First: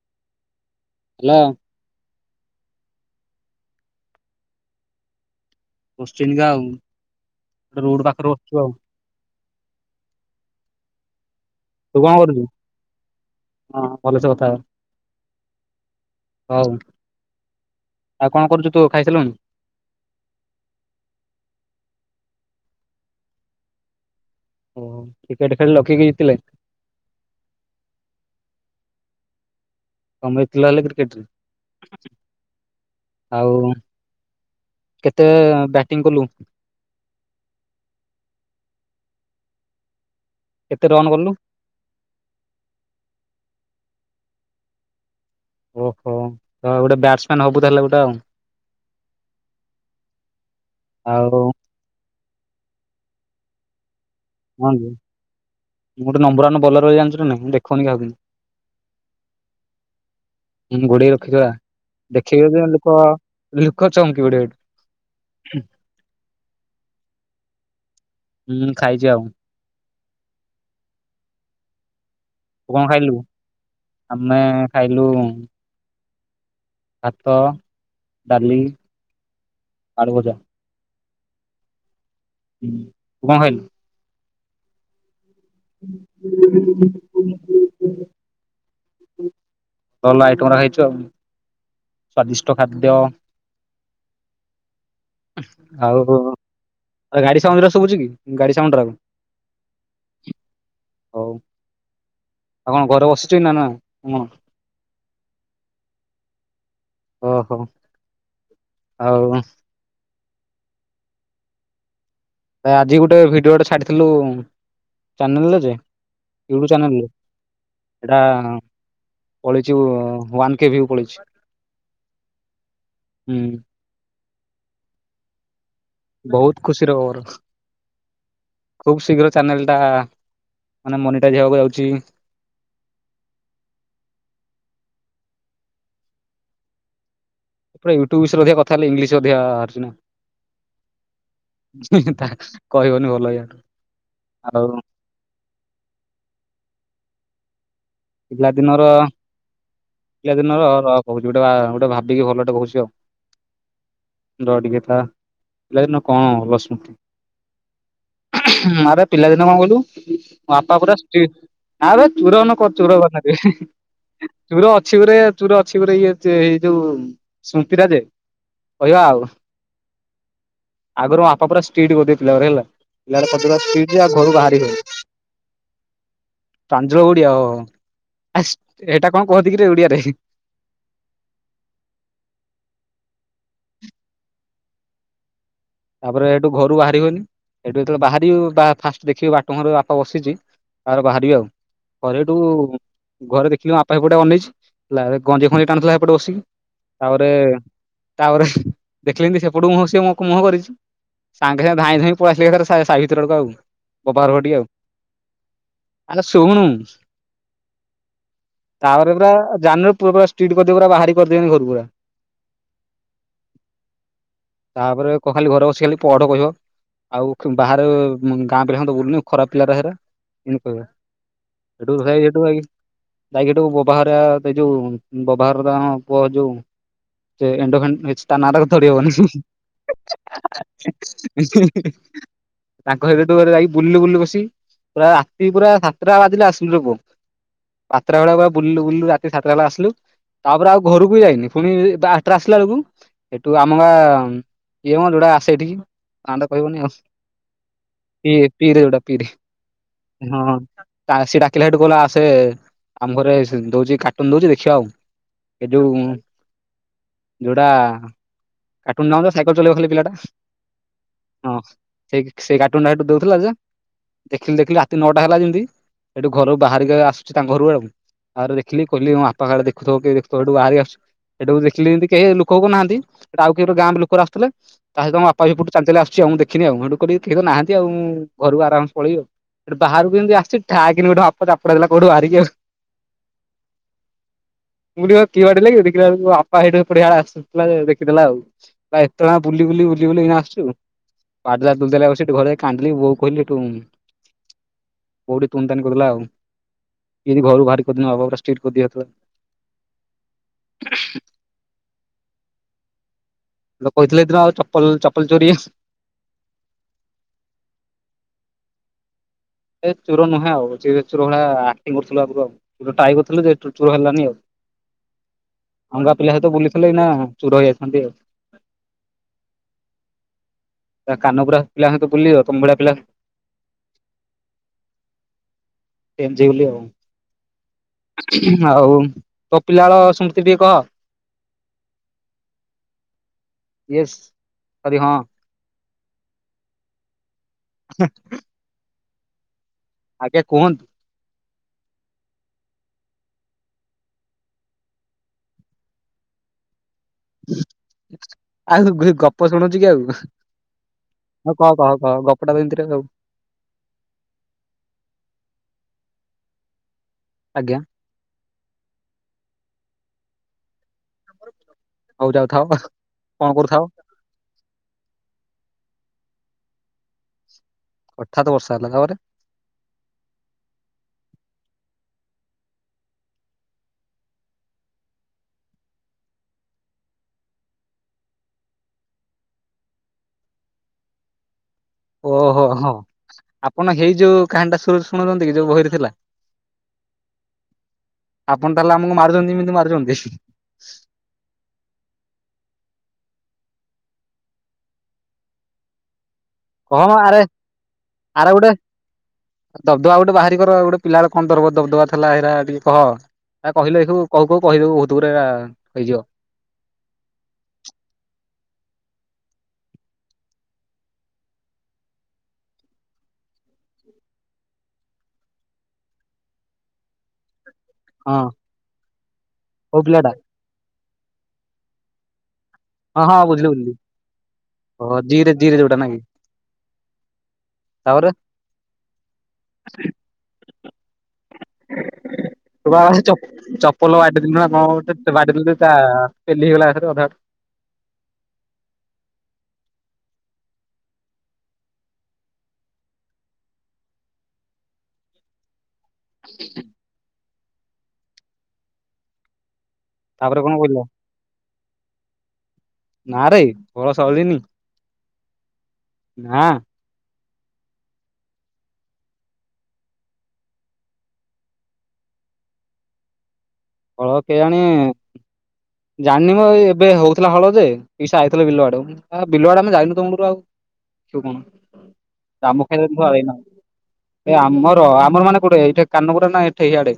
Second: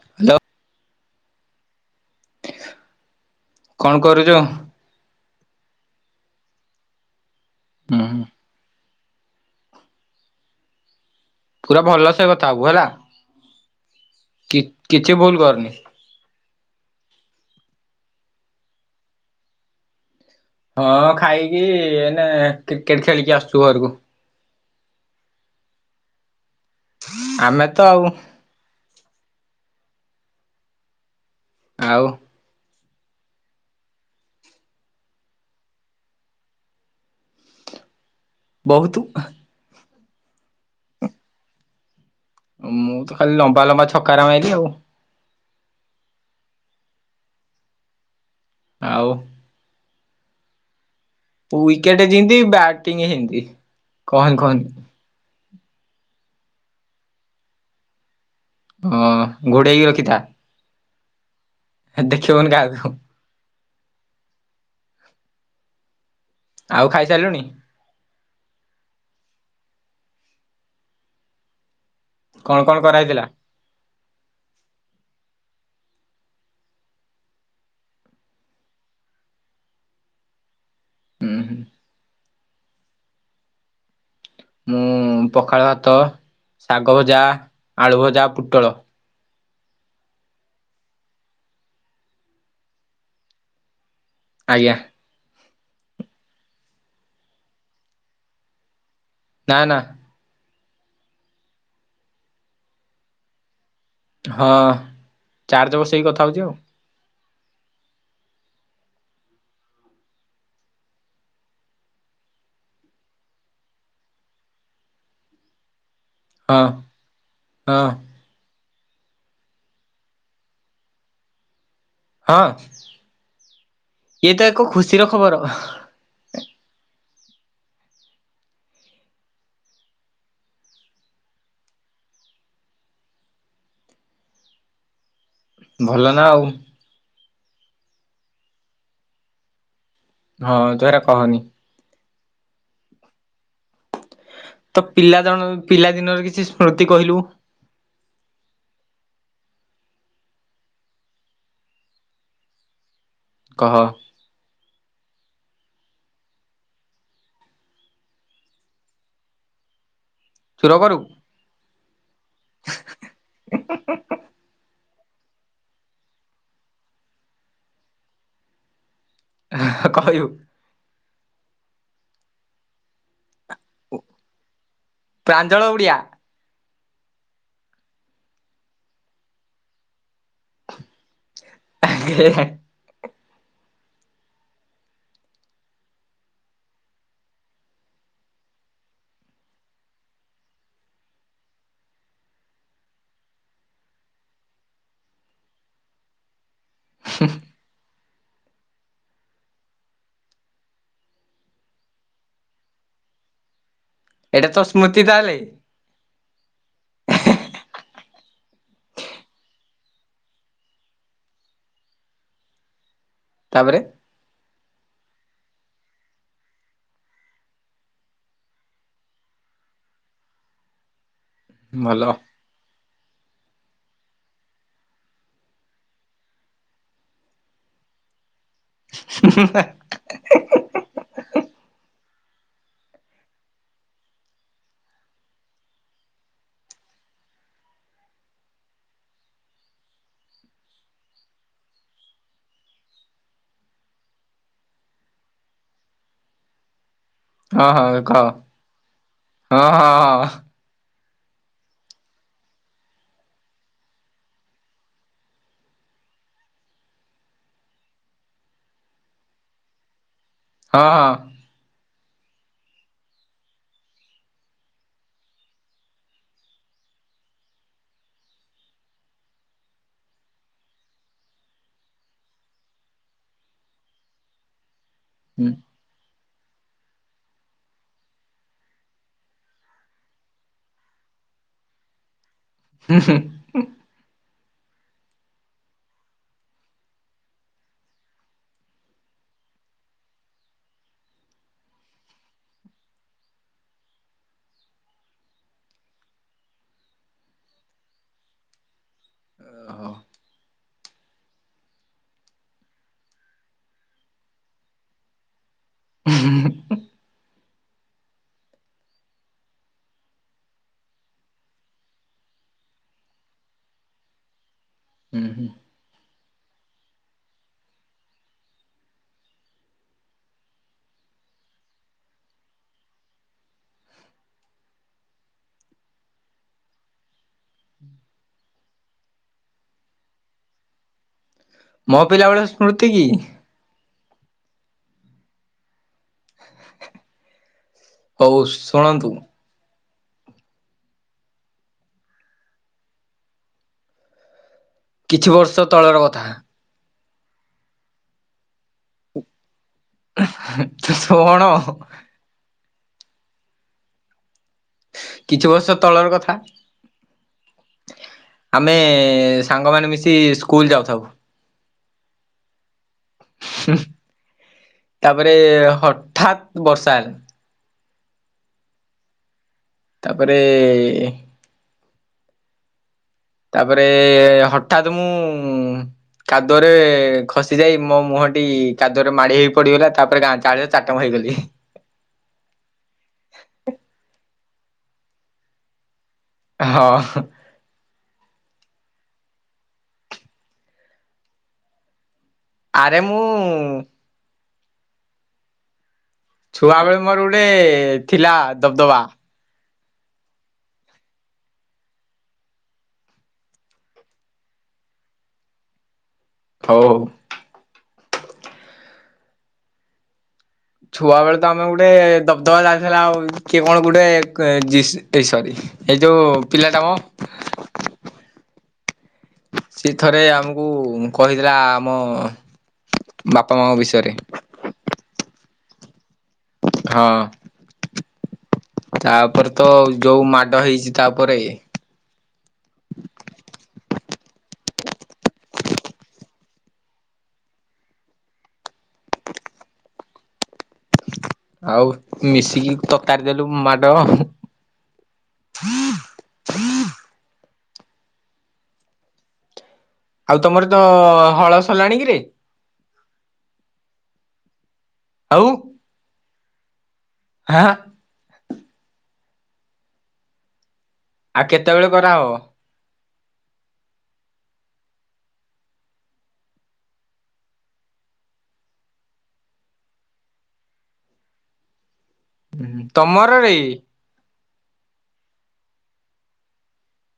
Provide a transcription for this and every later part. Hello. Hello. କଣ କରୁଚ? Question ଗାଉ ଗୋଟେ ହୁଁ ରୋଡ ପାଖରେ ବସିଛୁ ଆଉ। ପୁରା ତୁ ଭଲ କଣ ସେ କରୁଛୁ? କଥା ହବୁ ହେଲା ହଁ ଭଲସେ କଥା ହ କି କିଛି ଭୁଲ କରନି। ହଉ ଆଉ କଣ କରୁଚୁ ତୁ ଖାଇ ସାଇଲୁଣି। ହଁ ଖାଇକି ଅନେ କ୍ରିକେଟ ଖେଳିକି ଆସଚୁ ଘରକୁ। ଓହୋ କ୍ରିକେଟ ଖେଳିଲ କିଏ କିଏ ଜିତିଲେ। ଆମେ ତ ଆଉ। ତମେ ଜିତିଲ ବେଲି କ୍ରିକେଟ ରେ। ଆଉ। ଆଉ କେତେ ବ୍ୟାଟିଂ କଲୁ। ବହୁତୁ। କେତେ ରନ କଲୁ? ମୁଁ ତ ଖାଲି ଲମ୍ବା ଲମ୍ବା ଛକାରା ମାଇଲି ଆଉ। ଓହୋ ତ ଗୋଟେ ବ୍ୟାଟସ୍ ମ୍ୟାନ ହବୁ ତାହେଲେ ଗୋଟେ ଆଉ। ଆଉ? ଆଉ ୱିକେଟ୍ ଜିନ୍ତି ବ୍ୟାଟିଂ ହେନ୍ତି। ହଁ କି ମୁଁ ଗୋଟେ ନମ୍ବର୍ ୱାନ୍ ବୋଲର୍ ବେ ଜାଣିଚୁ ନାଁ ନାଇଁ ମୁଁ ଦେଖଉନି କାହାକୁ କିନ୍ତୁ। ହ ଘୋଡ଼େଇକି ରଖିଥା। ଉଁ ଘୋଡ଼େଇ ରଖିଦବା ଦେଖିବେ ଦେଖିବୁନି କାହାକୁ ଯଦି ବା ଲୋକ ଲୋକ ଚମକି ପଡ଼ିବେ ହେଟୁ। ଆଉ ଖାଇସାରଲୁଣି? ହୁଁ ଖାଇଛି ଆଉ। କଣ ଉ କଣ ଅଁ ଖାଇଲୁ କରାହେଇଥିଲା? ଆମେ ଖାଇଲୁ ଭାତ, ଡାଲି, ଆଳୁ ଭଜା। ଉଁ ହୁଁ। ତୁ କଁ ଖାଇଲୁ? ମୁଁ ପଖାଳ ଭାତ ଶାଗ ଭଜା ଆଳୁ ଭଜା ପୁଟଳ। ଭଲ ଆଇଟମ୍ ରା ହେଇଚ। ସ୍ଵାଦିଷ୍ଟ ଖାଦ୍ୟ। ଆଜ୍ଞା। ଆଉ ଆରେ ଗାଡ଼ି ସାଉଁଜ୍ ରା ଶୁବୁଚି କି ଗାଡ଼ି ସାଉଣ୍ଡ୍ ରାକ। ନାଁ ନାଁ। ହଉ ଆଉ କଣ ଘରେ ବସିଚୁଇ ନାଁ ନାଁ? ଅ ଚାର୍ଜ ବସେଇକି କଥା ହଉଚି ଆଉ। ଅହ। ଆଉ ଭାଇ ଆଜି ଗୋଟେ ଭିଡି଼ଓଟେ ଛାଡ଼ିଥିଲୁ ଚ୍ୟାନେଲ୍ ରେ ଯେ। ୟୁଟୁ ହଁ ଚ୍ୟାନେଲ୍ ରେ। ହଁ ତା ପଳେଇଚି ୱାନ୍ କେ ଭିଉ ପଳେଇଚି। ହଁ ହୁଁ ଇଏ ତ ଏକ ଖୁସିର ଖବର। ବହୁତ ଖୁସିର ଖବର। ଖୁବ୍ ଶୀଘ୍ର ଚ୍ୟାନେଲ୍ ଟା ମାନେ ମନିଟାଇଜ୍ ହେବାକୁ ଯାଉଛି। ଭଲ ନାଁ ଆଉ। ପରେ ୟୁଟୁବ୍ ବିଷୟରେ ଅଧିକ କଥା ହେଲେ ଇଂଲିଶ ଅଧିକା ବାହାରୁଚି ନାଁ? ହଁ ତୁ ହେରା କହନି। ତାହା କହିବନି ଭଲ ଇଅ ଆଉ ତ ପିଲା ଜଣ ପିଲା ଦିନର କିଛି ସ୍ମୃତି କହିଲୁ। ପଲା ଦିନର ପିଲା ଦିନର ର କହୁଚି ଗୋଟେ ବା ଗୋଟେ ଭାବିକି ଭଲୋଟେ କହୁଚି ଆଉ। କହ। ର ଟିକେ ଥା ପିଲା ଦିନ କଁ ଭଲ ସ୍ମୃତି? ଆରେ ପିଲାଦିନ କଁ କଇଲୁ ମୋ ଚୁର ବାପା ପୁରା କରୁ ଷ୍ଟ୍ରିଟ୍ ନାଁ ବେ ଚୁର ନ କ ଚୁର କଥା କଇ ଚୁର ଅଛି ଗୁରେ ଚୁର ଅଛି ଗୁରେ ଇଏ ଚେ ଏଇ ଯୋଉ ସ୍ମୃତିରା ଯେ କହିବା ଆଉ। ଆ କହିବୁ। ଆଗୁରୁ ବାପା ପୁରା ସ୍ଟିଟ୍ କରି ଦଉଥିଲା ପିଲାଗୁରା ହେଲା। ପିଲାଗୁଡା [unintelligible] [unintelligible] ଘରୁ ବାହାରି ହଉ, ପ୍ରାଞ୍ଜଳ ଉଡିଆ ପ୍ରାଞଜଳ ଓଡିଆ ଓ। ଆ ଏଇଟା କଣ କୁହନ୍ତି କିରେ ଓଡିଆରେ? [unintelligible] ତାପରେ ସେଠୁ ଘରୁ ବାହାରିିବନି, ସେଠୁ ଯେତେବେଳେ ବାହାରିବ ଫାଷ୍ଟ ଦେଖିବି ବାଟ ଘର ବାପା ବସିଛି। ତାପରେ ବାହାରିବି ଆଉ। ଘରେ ଏଇଠୁ ଘରେ ଦେଖିଲି ବାପା ଏପଟେ ଅନେଇଛି ହେଲା। ଗଞ୍ଜେଇ ଫଞ୍ଜେଇ ଟାଣୁଥିଲା ଏପଟେ ବସିକି। ତାପରେ ତାପରେ ଦେଖିଲେ ଯେମିତି ସେପଟୁକୁ ମୁହଁ ସିଏ ମୁହଁ କରିଛି। ସାଙ୍ଗେ ସାଙ୍ଗେ ଧାଇଁ ଧାଇଁ ପଳେଇ ଆସିଲେ ଏକାଥରେ ସାହି ଭିତର ଲୋକ ଆଉ, ତ [unintelligible] ଆଉ ସ୍ମୃତି ତାହେଲେ ଆଲୋ ସୁଣୁ? ତାପରେ ପୁରା ଜାନୁର ପୁଅ ପୁରା ଷ୍ଟିଟ କରିଦେବେ ପୁରା ବାହାରି କରିଦେବନି ଘରୁ ପୁରା। [inaudible] ତାପରେ? ତାପରେ ଖାଲି ଘରେ ବସିକି ଖାଲି ପଢ଼ କହିବ। ଆଉ ଖୁଁ ବାହାରେ ଉଁ ଗାଁ ପିଲାଙ୍କ ସହିତ ବୁଲ୍ ନି। ଖରାପ୍ ପିଲାରା ହେରା। ଏମିତି କହିବ। [unintelligible] ଭଲ ହଁ ଯାଇକି ହେଠୁ ବବା ଘର, ସେ ଯୋଉ ବବା ଘର ଟା ହଁ ପୁଅ ଯୋଉ ସେ ଇଣ୍ଡୋଖାନ୍ ଏଚ୍ ତା ନାଁ ଟାକୁ ଧରିହବନି। ହେଁ -ହାଁ -ହାଁ -ହେଁ -ଉଁ -ହୁଁ- ହୁଁ। ତାଙ୍କ ଘରେ ହେଟୁ ଗୁରେ ଯାଇକି ବୁଲିଲୁ ବୁଲିଲୁ ବସି ପୁରା ରାତି ପୁରା ସାତ ଟା ବାଜିଲା ଆସିଲୁୁରେ ପୁଅ। ସାତଟା ବେଳେ ବା ବୁଲିଲୁ ବୁଲିଲୁ, ରାତି ସାତଟା ବେଳେ ଆସିଲୁ। ତାପରେ ଆଉ ଘରକୁ ବି ଯାଇନି। ଫୁଣି ବାଟେରେ ଆସିଲା ବେଳୁକୁ ସେଠୁ ଆମେ ଇଏ ମ ଯୋଉଟା ଆସେ ଏଠିକି। ନାଁ ଟା କହିହଉନି ଆଉ। ହଁ କହ ପି- ପି ରେ ଯୋଉଟା ପି ରେ ହଁ ହଁ ହଁ। ତା ସିଏ ଡାକିଲା ସେଠୁ କହିଲା ଆସେ, ଆମ ଘରେ ସି ଦଉଚି କାର୍ଟୁନ୍ ଦଉଚି ଦେଖିବା ଆଉ। ଏ ଯୋଉ ଯୋଉଟା କାର୍ଟୁନ୍ ନୁହଁ ତ ସାଇକଲ୍ ଚଲେଇବ ଖାଲି ପିଲାଟା? ହଁ- ହଁ। ହଁ ସେଇ ସେଇ କାର୍ଟୁନ୍ ଟା ହେଠୁ ଦଉଥିଲା ଯେ ଦେଖିଲି ଦେଖିଲି ରାତି ନଅଟା ହେଲା ଯେମିତି, ସେଠୁ ଘରୁ ବାହାରିକି ଆସୁଛି ତାଙ୍କ ଘରୁ ଆଉ ତାପରେ ଦେଖିଲି କିହିଲି ମୋ ବାପା କାଳେ ଦେଖୁଥବ କି ଦେଖିଦେବ, ହେଠୁ ବାହାରିକି ଆସୁ ସେଇଟୁ ଦେଖିଲି ଯେମତି କେହି ଲୋକ ଫୋକ ନାହାନ୍ତି, ସେଟା ଆଉ କିଏ ଗୋଟେ ଗାଁରୁ ବି ଲୋକ ଗୁରେ ଆସୁଥିଲେ ତା ସହିତ ମୋ ବାପା ବି ଚାଲି ଚାଲି ଆସୁଛି ଆଉ। ମୁଁ ଦେଖିନି ଆଉ ହେଠୁ ମୁଁ ଦେଖିଲି କେହି ତ ନାହାଁନ୍ତି। ଆଉ ମୁଁ ଘରକୁ ଆରାମ୍ ସେ ପଳେଇବି ଆଉ। ହେଠୁ ବାହାରକୁ ଯେମିତି ଆସିଛି, ଠାଇ କିନି ଗୋଟେ ମୋ ବାପା ଚାପୁଡ଼ା ଦେଲା କୋଉଠୁ ବାହାରିକି ଆଉ। ହୁଁ- ହୁଁ। ମୁଁ ଟିକେ କିଏ ବାଡ଼େଇଲା କି? ଦେଖିଲ ଆଳୁକୁ ମୋ ବାପା ହେଇଠୁ ଏକୁଟିଆ ଆସୁଥିଲା ଯେ ଦେଖ୍ ଦେଖି ଦେଲା ଆଉ। କହିଲା ଏତେ ବେଳ ଯାଏଁ ବୁଲି ବୁଲି ବୁଲି ବୁଲି ଏଇନା ଆସୁଛୁ। ବାଡ଼େଇଲା ଦୁଲଦାଲିଆ କଶିକି, ଘରେ ଯାଇକି କାନ୍ଦିଲି ବୋଉକୁ କହିଲି ହେଟୁ ବୋଉ ଟିକେ ତୁନତାନି କରି ଦେଲା ଆଉ। ସିଏ ବି ଘରୁ ବାହାରିକି କୋଉ ଦିନ ଆଉ ବୋଉ ପୁରା ଷ୍ଟ୍ରୀଡ୍ କରି ଦିଏ ପୁରା। ଏ ହଁ। [inaudible] [unintelligible] କହିଥିଲେ ହେ ଦିନ ଆଉ ଚପଲ୍ ଚପଲ୍ ଚୋରୀ [unintelligible] ଏ ଚୋର ନୁହେଁ ଆଉ। ସିଏ ବି ଚୋର ଭଳିଆ ଆକ୍ଟିଙ୍ଗି କରୁଥୁଲ ଆଗରୁ ଆଉ। ଯୁ ଟ୍ରାଏ କରୁଥିଲୁ ଯେ ଚୁ ଚୁ ହେଲାନି ଆଉ। ହୁଁ ହୁଁ। ଆମ ଗାଁ ପିଲା ସହିତ ବୁଲିଥିଲେ ଏଇନା ଚୁର ହେଇ ଯାଇଥାନ୍ତି ଆଉ। ତା କାନ ପୁରା ପିଲାଙ୍କ ସହିତ ତୁ ବୁଲିବୁ ତମ ଭଳିଆ ପିଲା ଏମଜି ବୁଲି ଆଉ। ଆଉ ତୋ ପିଲାବେଳେ ସ୍ମୃତି ଟିକେ କହ? ମୋ ପିଲାବେଳେର ସ୍ମୃତି କି? ୟେସ୍ ସରି ହଁ। ହୋଉ ଶୁଣନ୍ତୁ? ଆଜ୍ଞା କୁହନ୍ତୁ। କିଛି ବର୍ଷ ତଳର କଥା। ଆଉ ଗପ ଶୁଣଉଛୁ କି ଆଉ କଣ ହଉ କହ କହ କହ ଗପଟା ତ ଏମିତିରେ ଆଉ। କିଛି ବର୍ଷ ତଳର କଥା। ଆଜ୍ଞା। ଆମେ ସାଙ୍ଗମାନେ ମିଶି ସ୍କୁଲ୍ ଯାଉଥାଉ। ହଉ ଯାଉଥାଅ। କଣ କରୁଥାଅ ତାପରେ ହଠାତ୍ ବର୍ଷା ହେଲା। ହଠାତ ବର୍ଷ ହେଲା ତା ପରେ। ତାପରେ ତାପରେ ହଠତ୍ ମୁଁ କାଦୁଅରେ ଖସି ଯାଇ ମୋ ମୁହଁଟି କାଦୁଅରେ ମାଡ଼ି ହେଇ ପଡିଗଲା ତାପରେ ଗାଁ ଚାଳି ଚାଟାଣ ହେଇଗଲି। ଓହୋ ହୋ ଆପଣ ହେଇ ଯୋଉ କାହାଣୀଟା ଶୁ ଶୁ ଶୁଣଉଛନ୍ତି କି ଯୋଉ ବହିରେ ଥିଲା? ହଁ। ଆପଣ ତାହେଲେ ଆମକୁ ମାରୁଛନ୍ତି ଏମିତି ମାରୁଛନ୍ତି। ଆରେ ମୁଁ ଛୁଆବେେଳେ କହ ମୋର ଆରେ ଗୋଟେ ଥିଲା ଆରେ ଗୋଟେ ଦବଦବା। ଦବଦବା ଗୋଟେ ବାହାରି କର ଗୋଟେ ପିଲା ବେଳେ କଣ ଦରବ ଦବଦବା ଥିଲା ହେଇରା ଟିକେ କହ? ଆ କହିଲେ ଦେଖିବୁ କହୁ କହୁ କହିଦେବୁ ବହୁତ ଗୁରା ହେଇଯିବ। ହଉ ହଉ। ଛୁଆ ବେଳେ ତ ଆମେ ଗୋଟେ ଦବଦବା ଯାଇଥିଲା ଆଉ କିଏ କଣ ଗୋଟେ ଜିଶି ଏ ସରି। ଏ ଯୋଉ ପିଲା ଟା ମ। ହଁ ସେ କୋଉ ଥରେ ପିଲାଟା ଆମକୁ କହିଦେଲା ଆମ ବାପା ମା ବିଷୟରେ। ଓହ ଜିରେ ଜିରେ ଯୋଉଟା ନା କି। ହଁ। ତାପରେ ତ ଯୋଉ ମାଡ ହେଇଛି ତାପରେ ହ ତୁ ବା ଚପ ଚପଲ ବାଡେଇଦେଲି ନୁହଁ କଣ ଗୋଟେ ବାଡିଦେଲି ତା ପେଲି ହେଇଗଲା ଏକାଥରେ ଅଧାବାଟ। ଆଉ ମିଶିକି ତରକାରୀ ଦେଲୁ ମାଡ ଆ ଆଉ ତାପରେ ତମର କଣ ତ କହିଲ ହଳସରିଲାଣି କିରେ? ନାଁରେ ହଳ ସରିନି। ଆଉ ନାଁ। ହାଁ ଆ। ଆଉ କେତବେଳେ କରାହବ। କଳ କେଆଣି ଜାଣିନି ମ ଏ ଏବେ ହଉଥିଲା ହଳ ଯେ ପିଇସା ଆଇଥିଲେ ବିଲ ଆଡ ଉଁ ଅଁ ବିଲ ଆଡେ ଆମେ ଯାଇନୁ ତ ମୂଳରୁ ଆଉ ତୁ କଣ? କାମ ଖାଇଲା [unintelligible] ତମରରେ ଏଇମାନେ ଏ ଆମର ଆମର ମାନେ କୋଉଟେ ଏଇଠେ କାନମୋଟ ନାଇ ଠେଇଆଡେ।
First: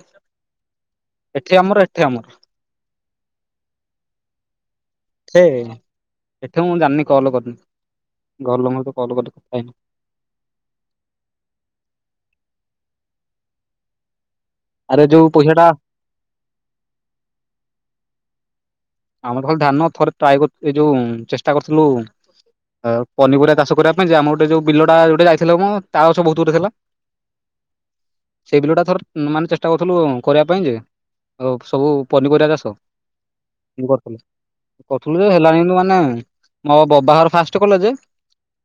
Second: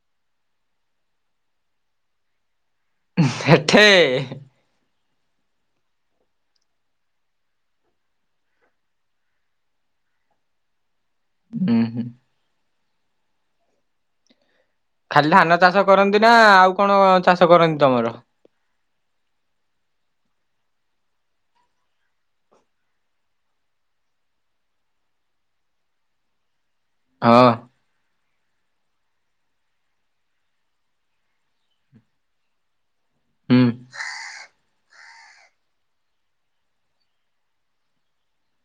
ଏଠି ଆମର ଏଠେ ଆମର। ହେଠେ ସେ ଏଠେ ମୁଁ ଜାଣିନି କଲ କରିନି। ଘର ଲୋଙ୍କର ତ କଲ [unintelligible] କାଇଁ? ଡିହି ଆରେ ଯୋଉ ଖାଲି ପଇସା ଧାନ ଟା ଚାଷ କରନ୍ତି ନା ଆଉ କଣ ଚାଷ କରନ୍ତି ତମର? ଆମର ତ ଖାଲି ଧାନ ଥରେ ଟ୍ରାଏ କରୁ ଏ ଯୋଉ ଚେଷ୍ଟା କରୁଥିଲୁ ଆ ପନିରିବା ଚାଷ କରିବା ପାଇଁ ଯେ ଆମର ଗୋଟେ ଯୋଉ ବିଲଟା ଯୋଟେ ଯାଇଥିଲା ମୁଁ ତାଳ ଗଛ ବହୁତ ଗୋଟେ ଥିଲା। ହଁ। ସେଇ ବିଲ ଟା ଥରେ ମାନେ ଚେଷ୍ଟା କରୁଥିଲୁ କରିବା ପାଇଁ ଯେ ଆଉ ସବୁ ପନିପରିବା ଚାଷ? ହୁଁ ମୁଁ କରିଥେଲି। ତୁ କରଥୁଲୁ ଯେ ହେଲାଣେଇ ବୋଲି ମାନେ ମୋ ଦଦାଘର ଫାଷ୍ଟ୍ କଲେ ଯେ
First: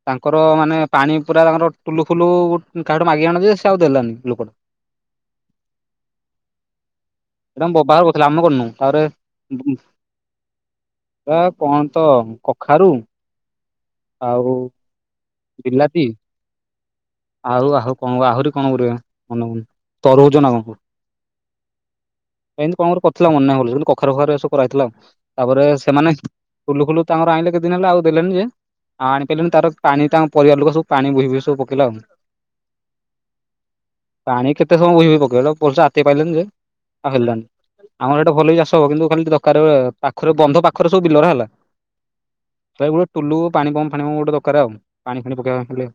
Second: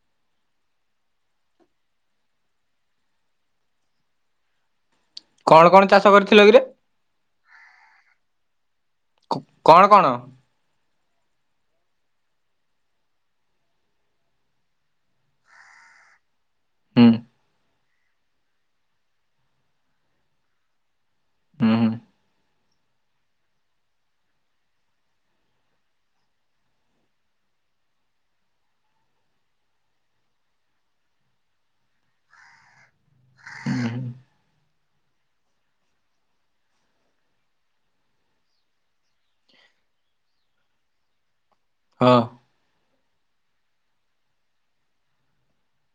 ତାଙ୍କର ମାନେ ପାଣି ପୁରା ତାଙ୍କର ଟୁଲୁ ଫୁଲୁ କାହାକୁ ଗୋଟେ ମାଗିକି ଆଣନ୍ତି ଯେ ସେ ଆଉ ଦେଲାନି ଲୋକଟା। କଣ କଣ ଚାଷ କରିଥିଲ କିରେ? ଏ ତାଙ୍କ ବୋବାଘର କରୁଥିଲେ ଆମେ କରିନୁ ତାପରେ କଣ କଣ? ଆ କଣ ତ କଖାରୁ? ଆଉ ବିଲାତି। ହୁଁ। ଆଉ ଆହୁ କଣ ଆହୁରି କଣ ଗୁରେ ମନେ ପଡୁନି। ତରୁଭୁଜ ନା କଣ କୁଅ? ହୁଁ ହୁଁ ଏମିତି କଣଗୁରେ କରିଥିଲା ମନେ [unintelligible] କିନ୍ତୁ କଖାରେ ଫଖାରୁ ଏସବୁ କରାହଉଥିଲା ଆଉ। ତାପରେ ସେମାନେ ଫୁଲୁ ଫୁଲୁ ତାଙ୍କର ଆଇଁଲେ କେତ୍ ଦିନ ହେଲା ଆଉ ଦେଲେନି ଯେ ଆଣି ପାଇଲୁନି ତାର ପାଣି ତାଙ୍କ ପରିବାର ଲୋକ ସବୁ ପାଣି ବୋହି ବୋହି ସବୁ ପକେଇଲା ଆଉ। ଉଁ ହୁଁ। ପାଣି କେତେ ସମୟ ବୋହି ବୋହି ପକେଇଲା ପଇସା ଆତେ ପାଇଲାନି ଯେ ଆଉ ହେଲାନି। ଆମର ଏଇଟା ଭଲଇ ଚାଷ ହବ କିନ୍ତୁ ଖାଲି ଟିକେ ଦରକାର ରେ ପାଖରେ ବନ୍ଧ ପାଖରେ ସବୁ ବିଲର ହେଲା। ହଁ। ତା [unintelligible] ଟୁଲୁ ପାଣି ପମ୍ପ ଫାଣି ପମ୍ପ ଗୋଟେ ଦରକାର ଆଉ ପାଣି ଫାଣି ପକେଇବାକୁ ହେଲେ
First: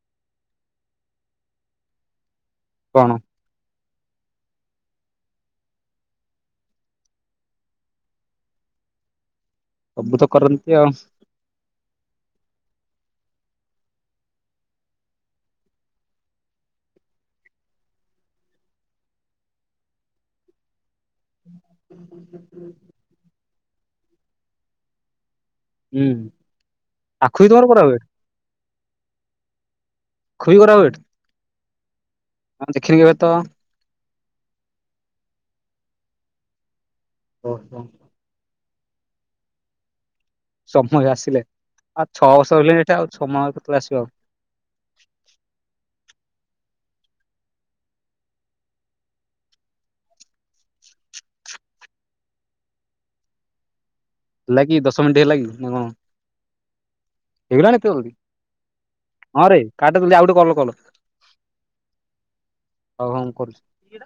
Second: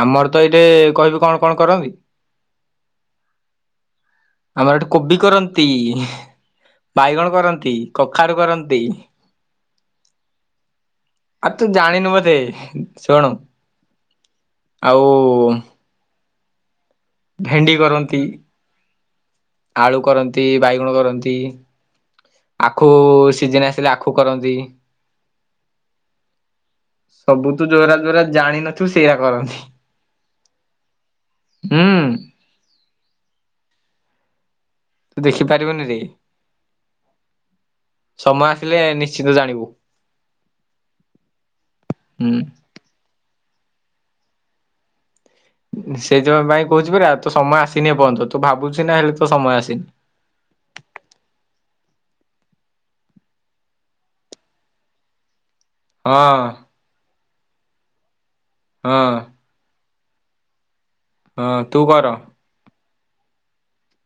ଆମର ତ ଏଇଠେ କହିବି କଣ କଣ କରନ୍ତି? କଣ? ଆମର ଏଠି କୋବି କରନ୍ତି। ବାଇଗଣ କରନ୍ତି, କଖାରୁ କରନ୍ତି। ସବୁ ତ କରନ୍ତି ଆଉ। ଆଉ ତୁ ଜାଣିନୁ ବୋଧେ ଶୁଣୁ ଆଉ ଭେଣ୍ଡି କରନ୍ତି। ଆଳୁ କରନ୍ତି, ବାଇଗଣ କରନ୍ତି, ଆଖୁ ସିଜନ ଆସିଲେ ଆଖ୍ ଖୁ କରନ୍ତି। ହୁଁ ଆଖୁ ବି ସବୁ ତମର ତ ଯୋଉରା କରାହୁଏ ଯୋଉରା ଜାଣିିନଥିବୁ ସେଇଆ କରନ୍ତି। ଖୋଇ କରାବେଟ୍ ହୁଁ। ଆମେ ଦେଖିନୁ କେବେତ। ତୁଦେଖି ପାରିବୁନିରେ। ଓହୋ। ସମୟ ଆସିଲେ ନିଶ୍ଚିତ ଜାଣିବୁ। ସମୟ ଆସିଲେ ଆଉ ଛଅ ହୁଁ ବର୍ଷ ରହିଲାଣି ଏଟା ଆଉ ସମୟ କେତେବେଳେ ଆସିବ ଆଉ। ସେଇଜଉ ପାଇଁ କହୁଚି ପରା ଆଉ ତସମୟ ଆସିନି ଏପଯ୍ୟନ୍ତ ତୁଭାବୁଚୁନା ହେଲେ ତସମୟ ଆସିନି। ହେଲାକି ଦଶମିଣ୍ଟି ହେଲାକି ନାକଣ। ହଁ। ହେଇଗଲାଣି ଏତେ ଜଲ୍ଦି। ହଁ। ହଁରେ କାଟେ ଜଲ୍ଦି ଆଉଗୋଟେ କଲ୍ କର। ହଁ ତୁକର। ଆଉ ହଁ କରୁଚି।